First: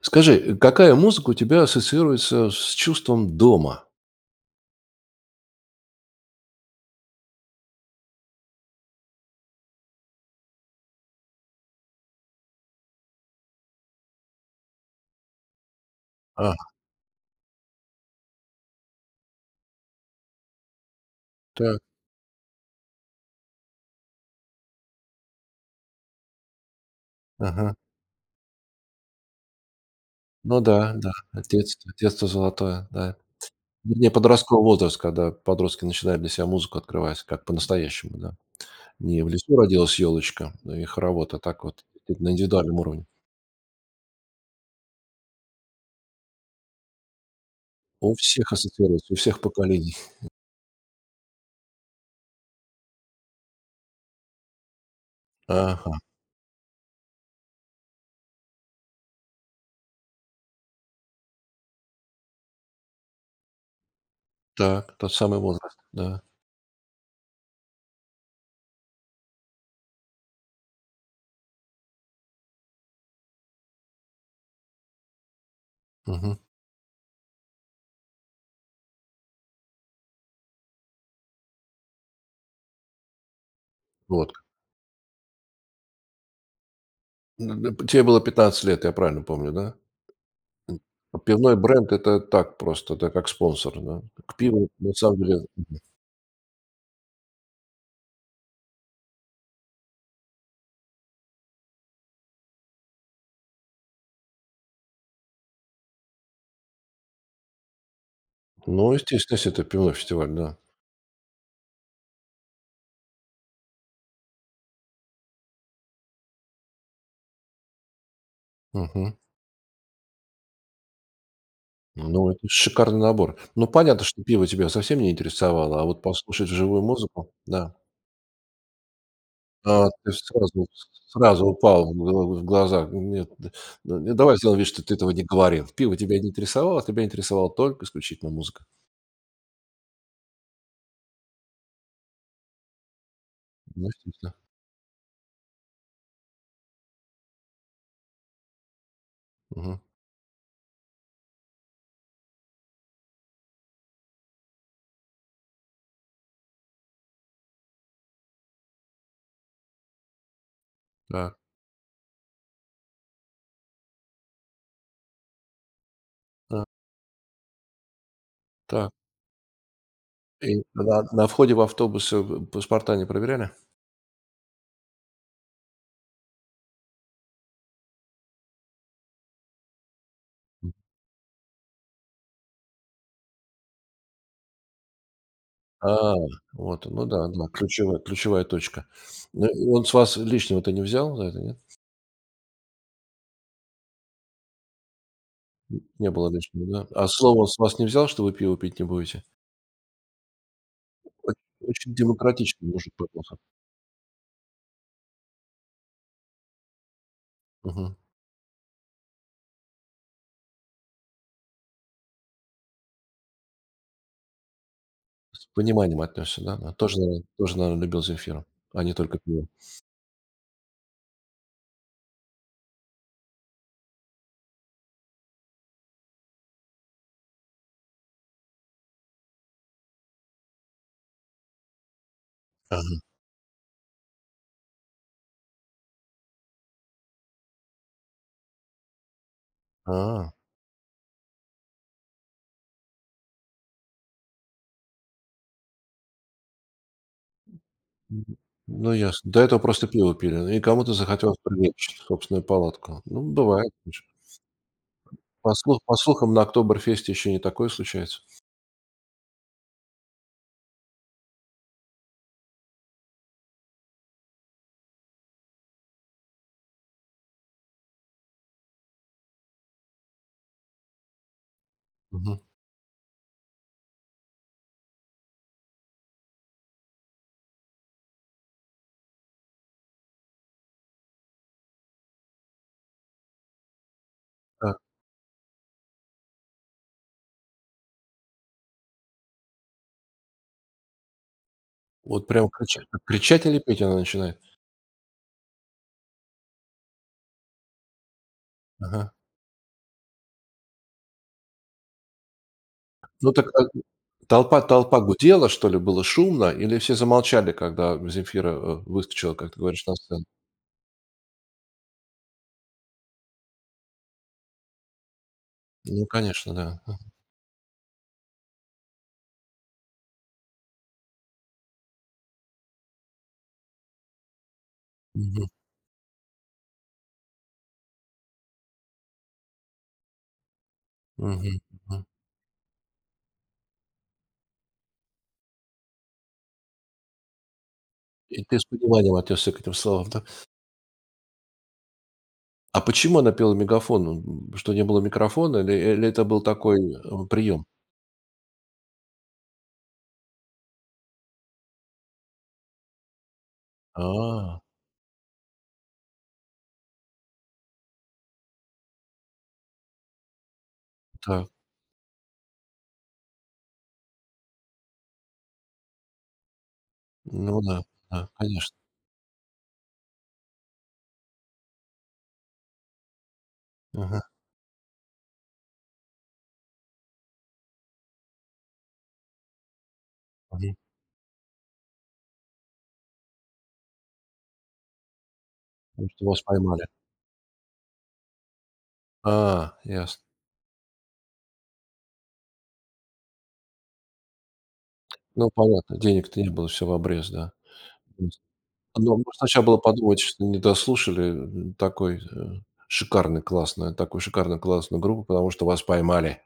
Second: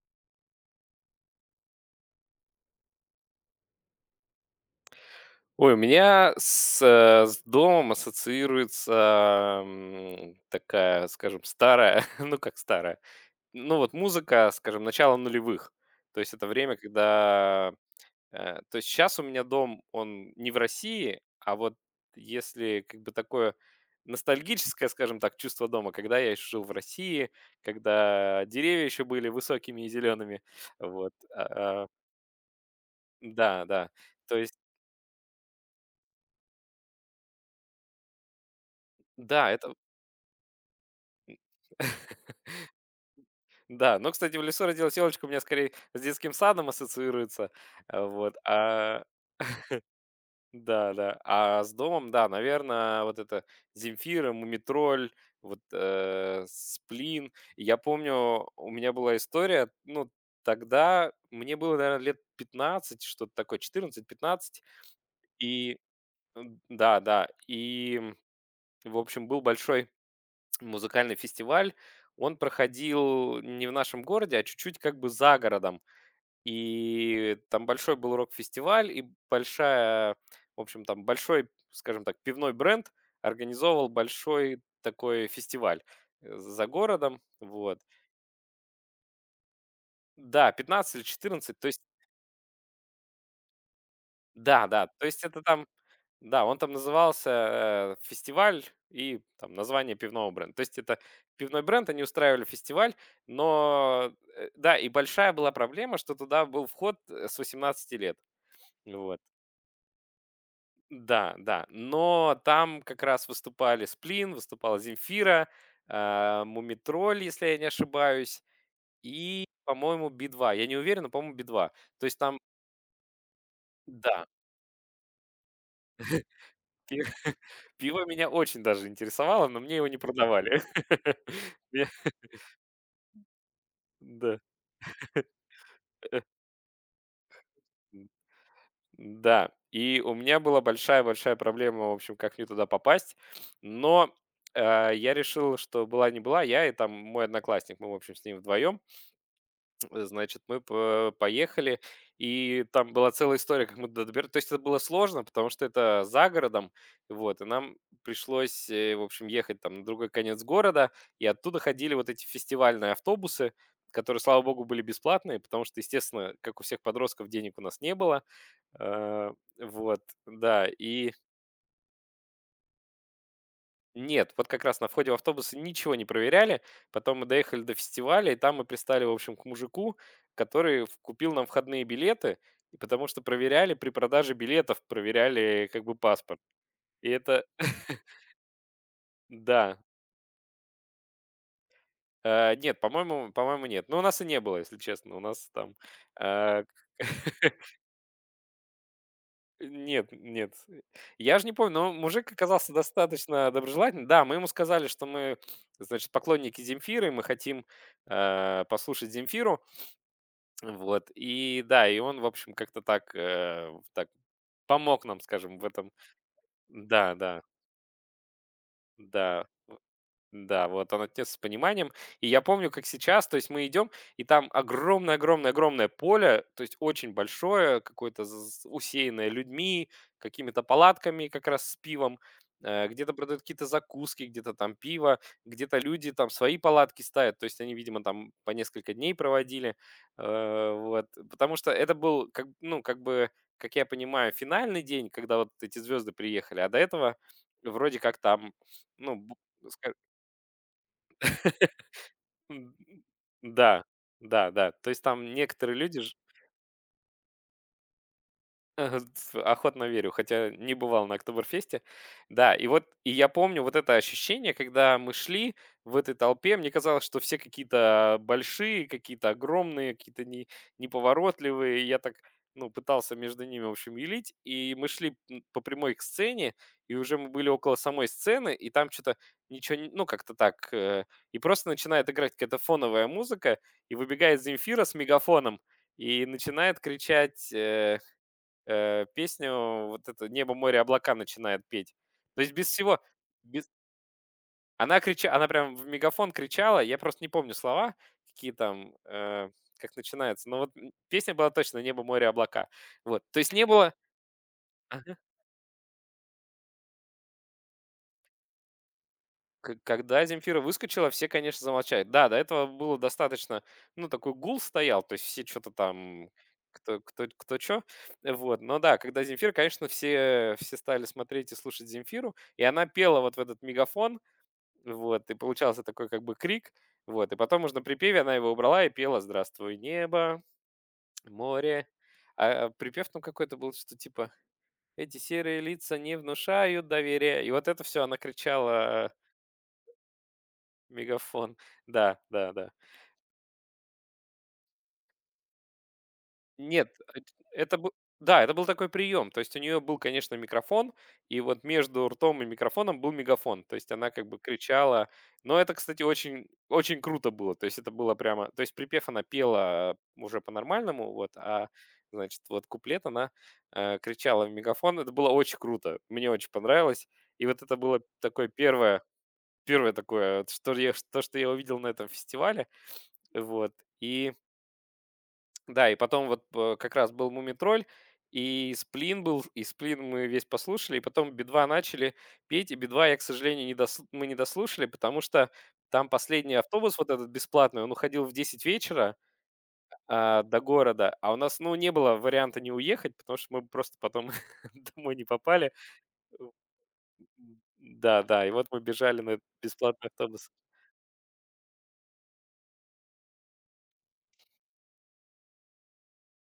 Скажи, какая музыка у тебя ассоциируется с чувством дома? Ой, у меня с домом ассоциируется такая, скажем, старая, ну как старая, ну вот музыка, скажем, начала нулевых. То есть это А, время, когда. То есть сейчас у меня дом, он не в России, а вот так, если как бы такое ностальгическое, скажем так, чувство дома, когда я еще жил в России, ага. когда деревья еще были высокими и зелеными, Ну да, да, вот, а, детство, детство золотое, да. да, да, Вернее, то есть, подростковый возраст, когда подростки начинают для себя музыку открывать, как по-настоящему, да. Не в да, лесу это. родилась елочка, да, и хоровод, а так вот на индивидуальном уровне. Да, ну, кстати, в лесу родилась елочка у меня скорее с детским садом ассоциируется. У Вот, всех а, ассоциируется, у всех поколений. да-да. А с домом, да, наверное, вот это Земфира, Мумитроль, вот, Ага, Сплин. Я помню, у меня была история, ну, тогда мне было, наверное, лет 15, что-то такое, четырнадцать-пятнадцать. так, тот самый И, возраст, да. Да-да. В общем, был большой музыкальный фестиваль. Он проходил не в нашем городе, а чуть-чуть как бы за городом. Мгм. И там большой был рок-фестиваль, и большая, в общем, там большой, скажем так, пивной бренд организовывал Вот. большой такой фестиваль за городом, вот. Тебе было 15 лет, я правильно помню, да? Да, 15 или А пивной 14, то есть, бренд- это так просто, да, как спонсор, да. К пиву, да-да, на то самом есть это деле. там, да, он там назывался фестиваль и там название пивного бренда. То есть это пивной бренд, они устраивали фестиваль, но, да, и большая была проблема, что туда был вход с восемнадцати лет, Ну, вот. естественно, если это пивной фестиваль, да. Да, да. Но там как раз выступали Сплин, выступала Земфира, Мумитроль, если я не ошибаюсь, Мгм. и, по-моему, Би-2. Я не уверен, но, по-моему, Би-2. То есть Ну, там, это шикарный набор. Ну, понятно, что да, пиво тебя совсем не интересовало, а вот послушать живую пи- музыку, да. пиво меня очень даже интересовало, но мне его А, не ты продавали. Сразу Я- упал в гл в глаза. Нет, д ну, давай Да. сделаем вид, что ты этого не говорил. Пиво э, тебя не интересовало, а тебя интересовала только исключительно музыка. Да. И у меня была большая-большая проблема, в общем, как мне туда попасть. Ну, Но естественно. Я решил, что была не была, я и там мой одноклассник, мы, в общем, с ним вдвоем. Мгм. Значит, мы по поехали, и там была целая история, как мы туда добира то есть это было сложно, потому что это за городом, вот, и нам пришлось, в общем, ехать там на другой конец города, и Так, оттуда ходили вот эти фестивальные автобусы, которые, слава богу, были бесплатные, потому что, естественно, как у а, всех подростков, денег у нас не было. так. Э, вот, И да, и. на входе в автобус, паспорта не проверяли? Нет, вот как раз на входе в автобус ничего не проверяли. Потом мы доехали до фестиваля, и там мы пристали, в общем, к мужику, который купил нам входные билеты, и потому что проверяли при продаже билетов, проверяли как бы А, паспорт. вот, ну И да, это, да, ключевая ключевая точка. Ну, и да. он с вас лишнего-то не взял за это, нет? Нет, по-моему, нет. Но у нас и не было, если честно. У нас там. Н не было э, лишнего, к- да? А слово он с вас не взял, что вы пиво пить не будете? Нет, нет. Оч Я же не помню, но очень мужик демократичный оказался мужик попался. достаточно доброжелательным. Да, мы ему сказали, что мы, значит, поклонники Земфиры, мы хотим Мгм. Послушать Земфиру. Вот, и да, и он, в общем, как-то так помог нам, С скажем, в этом. пониманием отнесся, да? А тоже, Да, да, наверное, любил «Земфиру», а не только да. пиво. Да, вот он отец с пониманием. И я помню, как сейчас, то есть мы идем, и там огромное-огромное-огромное поле, то есть очень большое, какое-то усеянное людьми, какими-то палатками как раз с пивом. Ага. Где-то продают какие-то закуски, где-то там пиво, где-то люди там свои палатки ставят, то есть они, видимо, там по несколько дней проводили. А, Вот, потому что это был, как, ну, как бы, как я понимаю, финальный день, когда вот эти звезды приехали, а до этого вроде как мгм. там, Ну, ну, ясно. До этого просто пиво пили, и кому-то захотелось привлечь собственную М, палатку. Ну, бывает, да, слушай. да-да. То есть там По некоторые слух по люди ж. слухам, на Октоберфесте еще не такое случается. Ага, с охотно верю, хотя не бывал на «Октоберфесте». Да, и вот я помню вот это ощущение, когда мы шли в этой толпе. Мне казалось, что все какие-то большие, какие-то огромные, какие-то не неповоротливые. И я так, Мгм. ну, пытался между ними, в общем, елить. И мы шли, по прямой к сцене, и уже мы были около самой сцены, и там что то ничего не ну, как-то так. И просто начинает играть какая-то фоновая музыка, и выбегает Земфира с мегафоном и начинает кричать, песню вот эту «Небо, море, облака» начинает петь. Вот То прям есть без всего, кричать или без петь она начинает? она прям в мегафон кричала, я просто не помню слова, какие там, Ага. Как начинается, но вот, песня была точно «Небо, море, облака». Вот, Ну то так, есть а не было. Толпа Ага. гудела, что ли, было шумно, или все замолчали, когда Земфира, выскочила, как ты К говоришь, на когда сцену? Земфира выскочила, все, конечно, замолчали. Да, до этого было достаточно, ну, такой гул стоял, то есть все что то Ну, там, конечно, да. А. кто что. Вот, но да, когда Земфира, конечно, все стали смотреть и слушать Земфиру, и она пела вот в этот мегафон. Вот, и Мгм, получался такой как бы крик. Вот, и потом уже на припеве она его убрала и пела «Здравствуй, небо, мгм, море». мгм. А припев там какой-то был, что типа «Эти серые лица не внушают доверия». И вот это все она И ты с кричала пониманием отнесся к этим словам, да? в мегафон. Да, да, да. А почему она пела в мегафон? Что, не было микрофона или это был такой, Нет, эт прием? это был, да, это был такой прием. То есть у нее был, конечно, микрофон, и вот между ртом и микрофоном был мегафон. То есть она как бы А, кричала. Но это, кстати, очень очень круто было. То есть это было прямо то есть припев она пела уже по-нормальному, вот, так, а, значит, вот куплет она, кричала в мегафон. Это было очень круто. Мне очень понравилось. И вот ну это да, было да, такое конечно. первое такое, вот что я то, что я увидел на этом фестивале. Вот, Ага, и да, и потом вот п как раз был «Мумий и «Сплин» был, и «Сплин» мы весь мгм. послушали, и потом «Би-2» начали петь, и «Би-2» я, к сожалению, не дос мы не дослушали, потому что там Потому что вас последний поймали. автобус вот этот бесплатный, он уходил в 10 вечера, А, ясно. а, до города, а у нас, ну, не было варианта не уехать, потому что мы просто потом домой не Ну, попали. понятно, денег-то не было, все в обрез, да. Да, да, и вот мы Ну, бежали на можно этот сначала было бесплатный подумать, что автобус. не дослушали, такой, шикарный, классную такую шикарную, классную группу, потому что вас поймали.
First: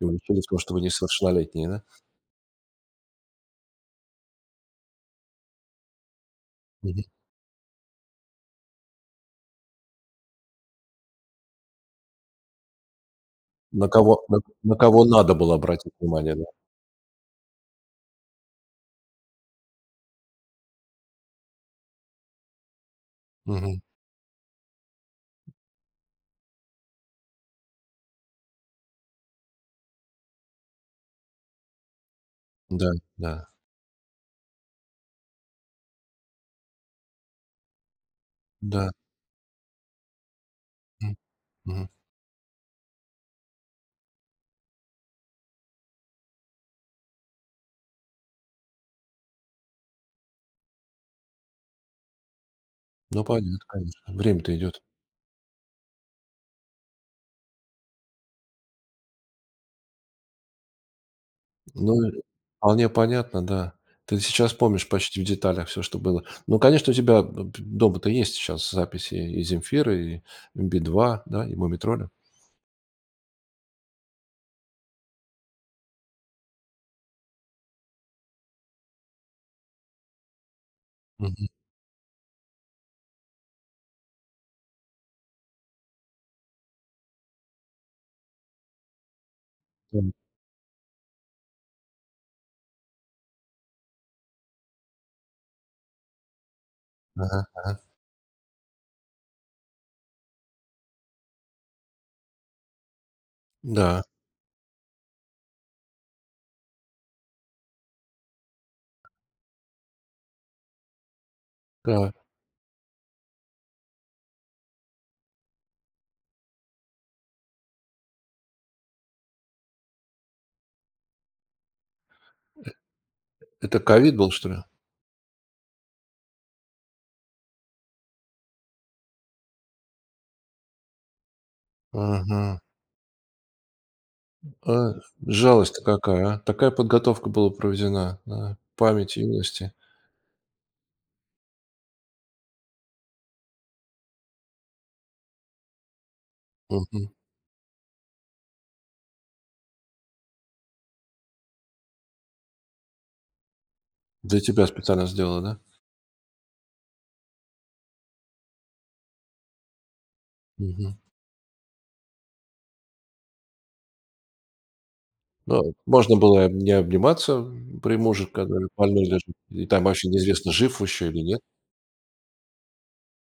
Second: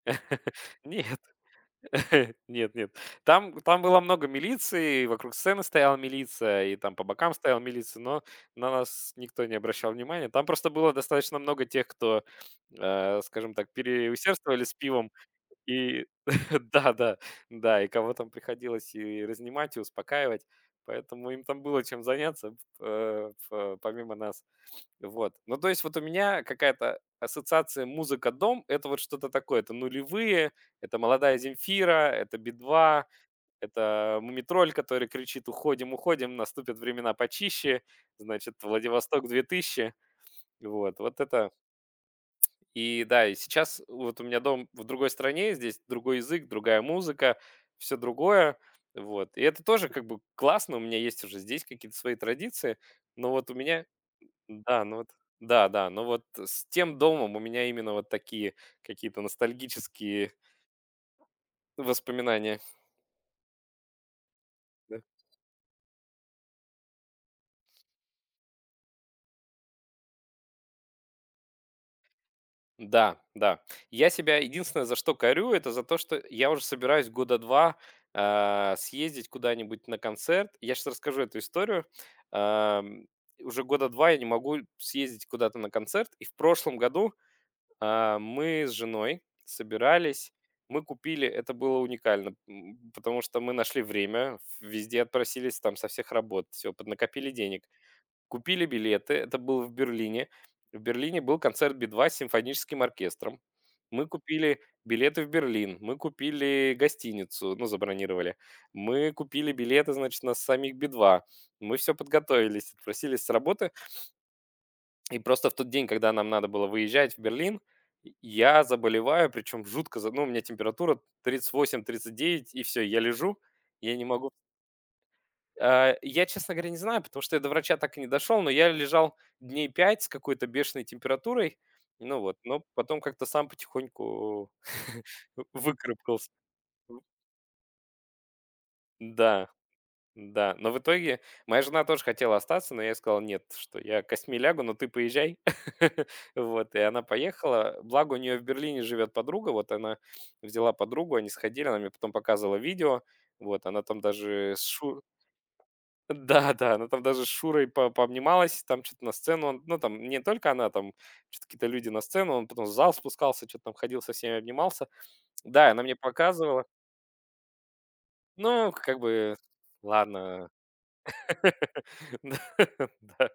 И уличили в том, что вы Нет. несовершеннолетние, да? Нет, нет. Там было много милиции, вокруг сцены стояла милиция, и там Мгм. по бокам стояла милиция, но на нас никто не обращал внимания. Там просто было достаточно много тех, кто, скажем так, На кого на переусердствовали с на кого пивом. надо было обратить И внимание, да? да, да, да, и кого там приходилось и разнимать, и успокаивать. Поэтому им там было чем заняться, Мгм. помимо нас. Вот. Ну, то есть вот у меня какая-то ассоциация музыка дом, это вот что-то такое. Это нулевые, это молодая Земфира, это Да, Би-2, да, это Мумитроль, который кричит «Уходим, уходим, наступят времена почище», значит, да. Владивосток 2000. Вот, М, вот это. мгм. И да, и сейчас вот у меня дом в другой стране, здесь другой язык, другая музыка, все другое. Вот. И это тоже как бы классно, у меня есть уже здесь какие-то свои традиции, Ну, но вот у понятно, меня конечно. Время-то идет. да, ну вот, да-да, но вот с тем домом у меня именно вот такие какие-то ностальгические Ну, и воспоминания. вполне понятно, да. Ты сейчас помнишь Да. почти в деталях все, что было. Ну, конечно, у тебя б дома-то есть сейчас записи и «Земфиры», и би два, да, и «Мумий». Да, да. Я себя единственное за что корю, это за то, что я уже собираюсь года 2 съездить куда-нибудь на концерт. Я сейчас расскажу эту Мгм. историю. Ам, уже года 2 я не могу съездить куда-то на концерт, и в прошлом году мы с женой Да. собирались, мы купили, это было уникально, потому что мы нашли время, везде отпросились там со всех работ, все, поднакопили Ага. денег. Купили билеты, это было в Берлине. В Берлине был концерт Би-2 с симфоническим оркестром. Да, Мы купили билеты в Берлин, мы купили гостиницу, ну, забронировали. Мы купили билеты, значит, на самих Би-2. Мы все да. подготовились, отпросились с работы, и просто в тот день, когда нам надо было выезжать в Берлин, я заболеваю, причем жутко, ну, у меня температура 38-39, и все, я лежу, Это я не ковид могу. был, что ли? Я, честно говоря, не знаю, потому что я до врача так и не дошел, но я лежал дней 5 с какой-то бешеной температурой, ну вот, Ага. но потом как-то сам потихоньку А, жалость-то какая, выкарабкался. а? Такая подготовка была проведена, да, память Да. юности. Да, но в итоге моя жена тоже хотела остаться, но я ей сказал, нет, что я костьми лягу, но ты поезжай. Вот, и она Мгм. поехала. Благо, у нее в Берлине живет подруга, вот она взяла подругу, они сходили, она мне потом показывала видео, вот, она там Для даже тебя специально сделала, да? Да, да, она там даже с Шурой пообнималась, там что-то на сцену, ну, там не только она, там Мгм. что-то какие-то люди на сцену, он потом в зал спускался, что-то там ходил со всеми, обнимался. Да, Ну, она мне можно было показывала, не обниматься при муже, когда ну, как больной лежит, бы, и там вообще ладно. неизвестно, жив еще или нет. Да, да.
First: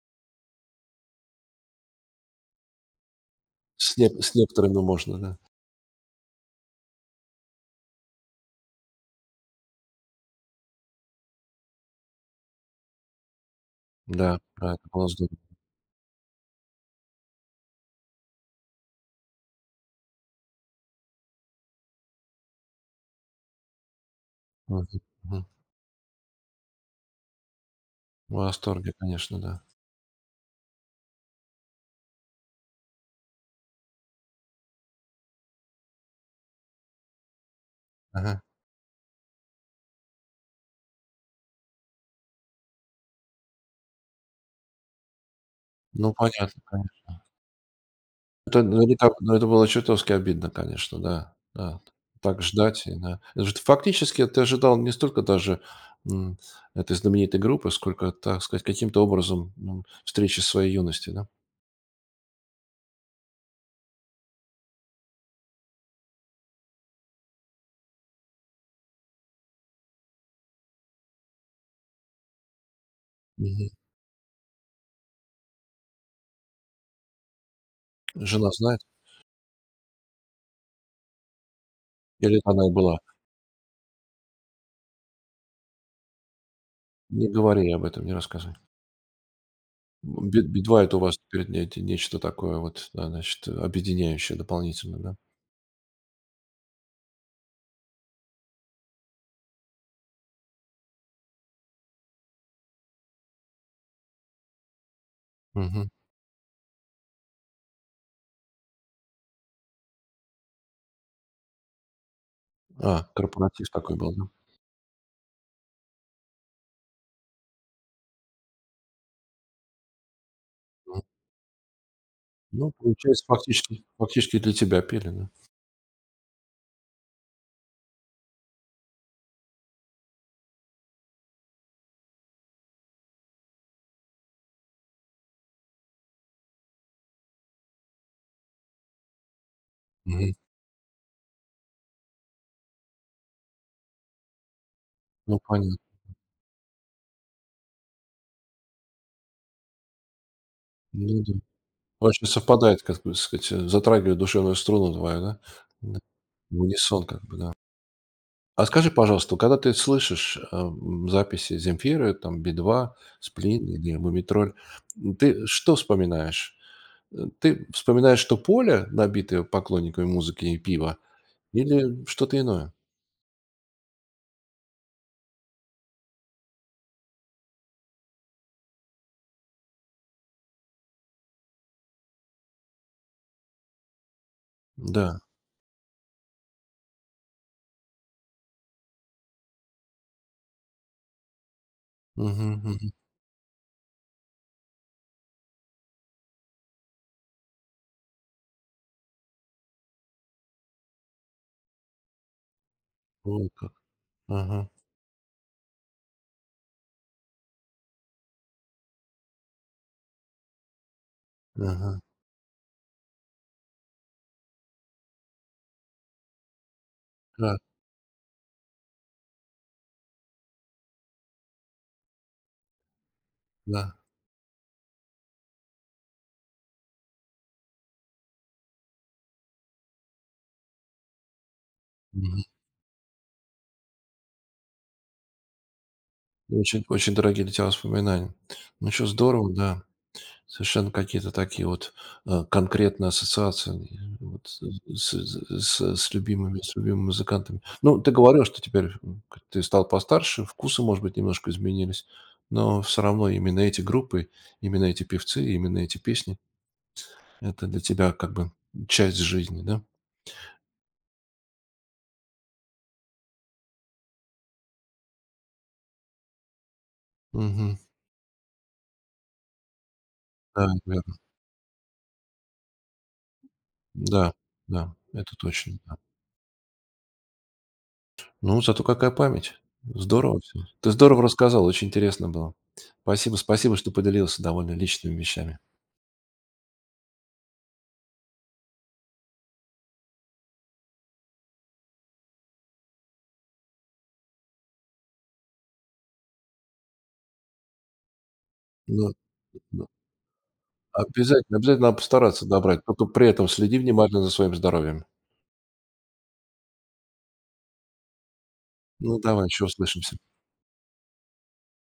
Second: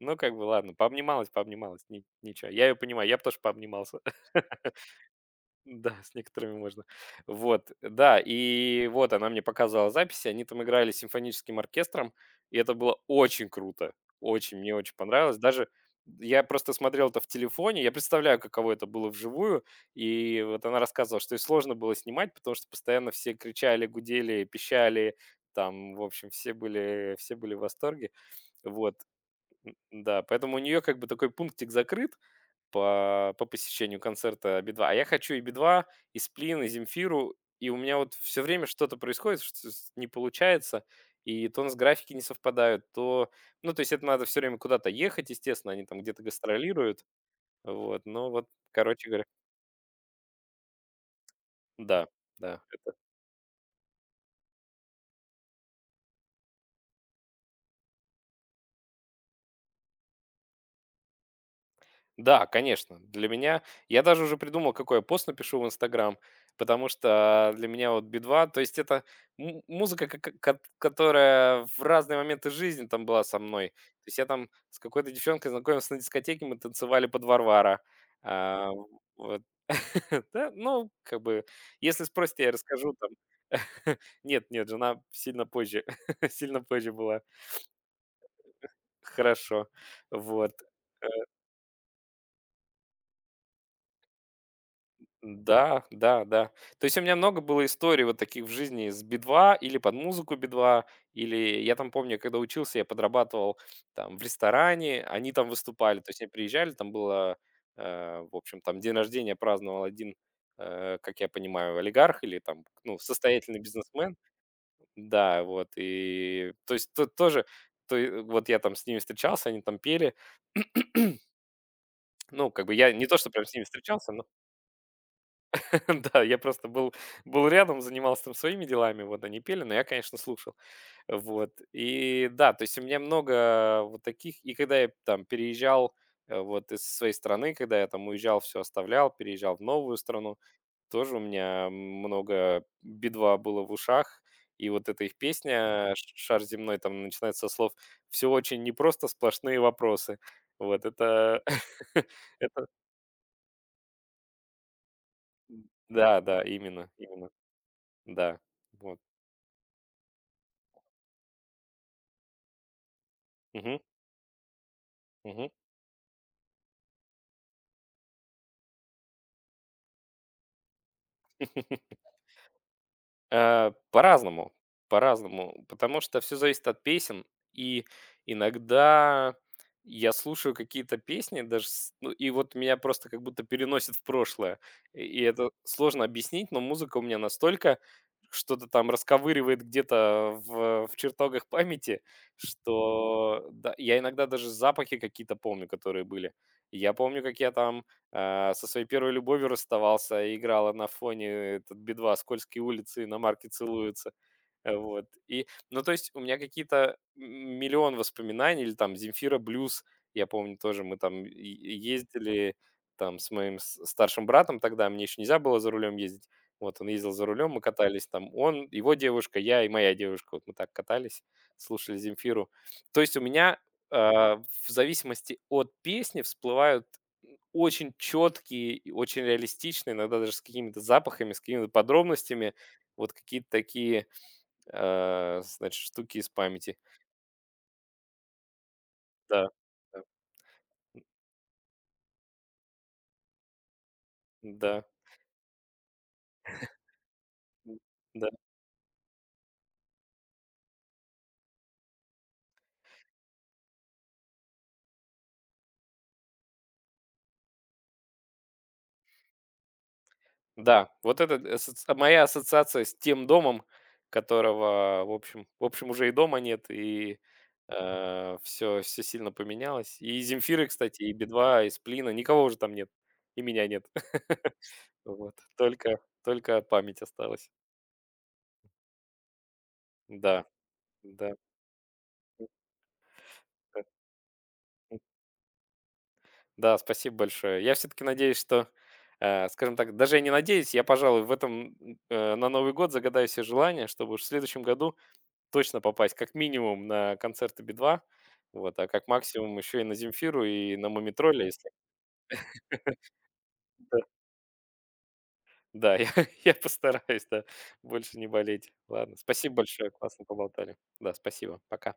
Ну, как бы, ладно, пообнималась, пообнималась, ни ничего. Я её понимаю, я б тоже С пообнимался. не с некоторыми можно, да. Да, с некоторыми можно. Вот, да, и вот она мне показала записи, они там играли с симфоническим оркестром, и это было очень круто, Да, очень, мне да, это очень было понравилось. здорово. Даже я просто смотрел это в телефоне, я представляю, каково это было вживую, и вот она рассказывала, что и сложно было снимать, потому что постоянно все кричали, гудели, Мгм, пищали, мгм. там, в общем, все были в восторге. В восторге, Вот, конечно, да. Да, поэтому у нее как бы такой пунктик закрыт, по посещению концерта Би-2. А я хочу и Би-2, и Сплин, и Земфиру, и у меня вот Ага. все время что-то происходит, что не получается, и то у нас графики не совпадают, то. Ну, то есть это надо все время куда-то ехать, естественно, они там Ну, где-то понятно. гастролируют, вот, но вот, Это, ну, это короче так, говоря, ну, это было чертовски обидно, конечно, да, да. да, Так да, ждать, и да. Это же фактически ты ожидал не столько даже, м, этой знаменитой группы, сколько, так сказать, каким-то образом, встречи своей юности, да? да, конечно. Для меня я даже уже придумал, какой я пост напишу в "Инстаграм", потому что для меня вот "Би-2", то есть это му музыка, ка ка ка которая в разные моменты жизни там была со мной. Мгм. То есть я там с какой-то девчонкой знакомился на дискотеке, мы танцевали под "Варвара". Жена А, знает? вот. Да, ну, как бы, если Или спросите, я она и расскажу была? там. Нет, нет, жена сильно позже, сильно позже была. Не говори об этом, не рассказывай. Хорошо. М, би Вот. би два- это у вас теперь не те нечто такое вот, да, значит, объединяющее дополнительно, да? Да, да, да. То есть у меня много было историй вот таких в жизни с Би-2 или под музыку Би-2, или я там помню, когда учился, я подрабатывал там в ресторане, они там Мгм. выступали, то есть они приезжали, там было, в общем, там день рождения праздновал один, как я понимаю, олигарх или там, ну, А, состоятельный корпоратив такой был, бизнесмен, да? да, вот, и то есть тут тоже, то, вот я там с ними встречался, они там пели, Мгм. ну, как Ну, бы я не то, получается, что прям с ними встречался. фактически для тебя пели, да? Да, я просто был, был рядом, занимался там своими делами, вот они пели, но я, конечно, слушал. Вот. И да, то есть у меня много вот таких, и когда я там переезжал, вот из своей страны, когда я там уезжал, все оставлял, переезжал в новую Мгм. страну, тоже у меня много бедва было в ушах, и вот эта их Ну, понятно. песня «Шар земной» там начинается со слов «Все очень непросто, сплошные вопросы». Вот Да-да. это... Очень это... совпадает, как бы сказать, затрагивает душевную струну твою, да? Да. Да, да, В именно, унисон как именно, бы, да. да. А скажи, Вот. пожалуйста, вот когда ты слышишь, записи «Земфиры», там, «Би-2», «Сплин» или мумий, ты Мгм. что вспоминаешь? Ты вспоминаешь, что поле, набитое поклонниками музыки и пива, или что-то иное? По-разному, по-разному, потому что все зависит от песен. И иногда я слушаю какие-то песни даже с ну, и вот меня просто как будто переносит в прошлое. И Да. и это сложно объяснить, но музыка у меня настолько что-то там расковыривает где-то в чертогах памяти, Мгм, мгм. что да, я иногда даже запахи какие-то помню, которые были. Я помню, как я там А, со своей первой любовью расставался, и играла на фоне этот "Би-2" "Скользкие улицы", и на "Иномарки Вот как. целуются". Ага, Вот. И, ну, то есть у меня какие-то миллион воспоминаний. Или там "Земфира Блюз". Я помню тоже, мы там е ага. ездили там с моим с старшим братом тогда, мне еще нельзя было за рулем ездить. Вот он ездил за рулем, Да, мы катались там: он, его девушка, я и моя девушка. Вот мы так катались, слушали "Земфиру". То есть у меня, да. а, в зависимости от песни всплывают очень четкие и очень реалистичные, иногда даже с какими-то запахами, с какими-то Мгм. подробностями. Вот какие-то такие, значит, штуки из памяти. Очень очень дорогие для тебя воспоминания. Ну, что, Да, здорово, да. да, Совершенно какие-то такие вот, конкретные ассоциации, вот да, с любимыми музыкантами. м, Ну, ты да, говорил, что теперь, м, к ты стал постарше, вкусы, может быть, немножко изменились, но все равно именно эти группы, именно эти певцы, именно эти песни- это для тебя как бы часть жизни, да? да. Вот это д Моя ассоциация с тем домом, которого, в общем, уже и дома нет, и, Мгм. все, все сильно поменялось. И "Земфиры", Да, кстати, и верно. "Би-2", и "Сплина", никого уже там нет, и меня нет. Да, да, Вот, это точно, да. только память осталась. Ну, зато какая память. Здорово Да, всё. Ты здорово да. рассказал, очень интересно было. Спасибо, что поделился довольно личными вещами. Да, спасибо большое. Я все-таки надеюсь, что, скажем так, даже я не надеюсь, я, пожалуй, в этом на Новый год загадаю все желания, чтобы уж в следующем году точно попасть как минимум на концерты Би-2, вот, а как Ну максимум еще и да. на Земфиру и на Мумитроля, Обязательно если... обязательно надо постараться добрать, но только при этом следи Да, внимательно за своим здоровьем. да, я, я постараюсь, да, больше не болеть. Ладно, Ну, давай, спасибо еще большое, услышимся. классно поболтали. Да, спасибо, пока.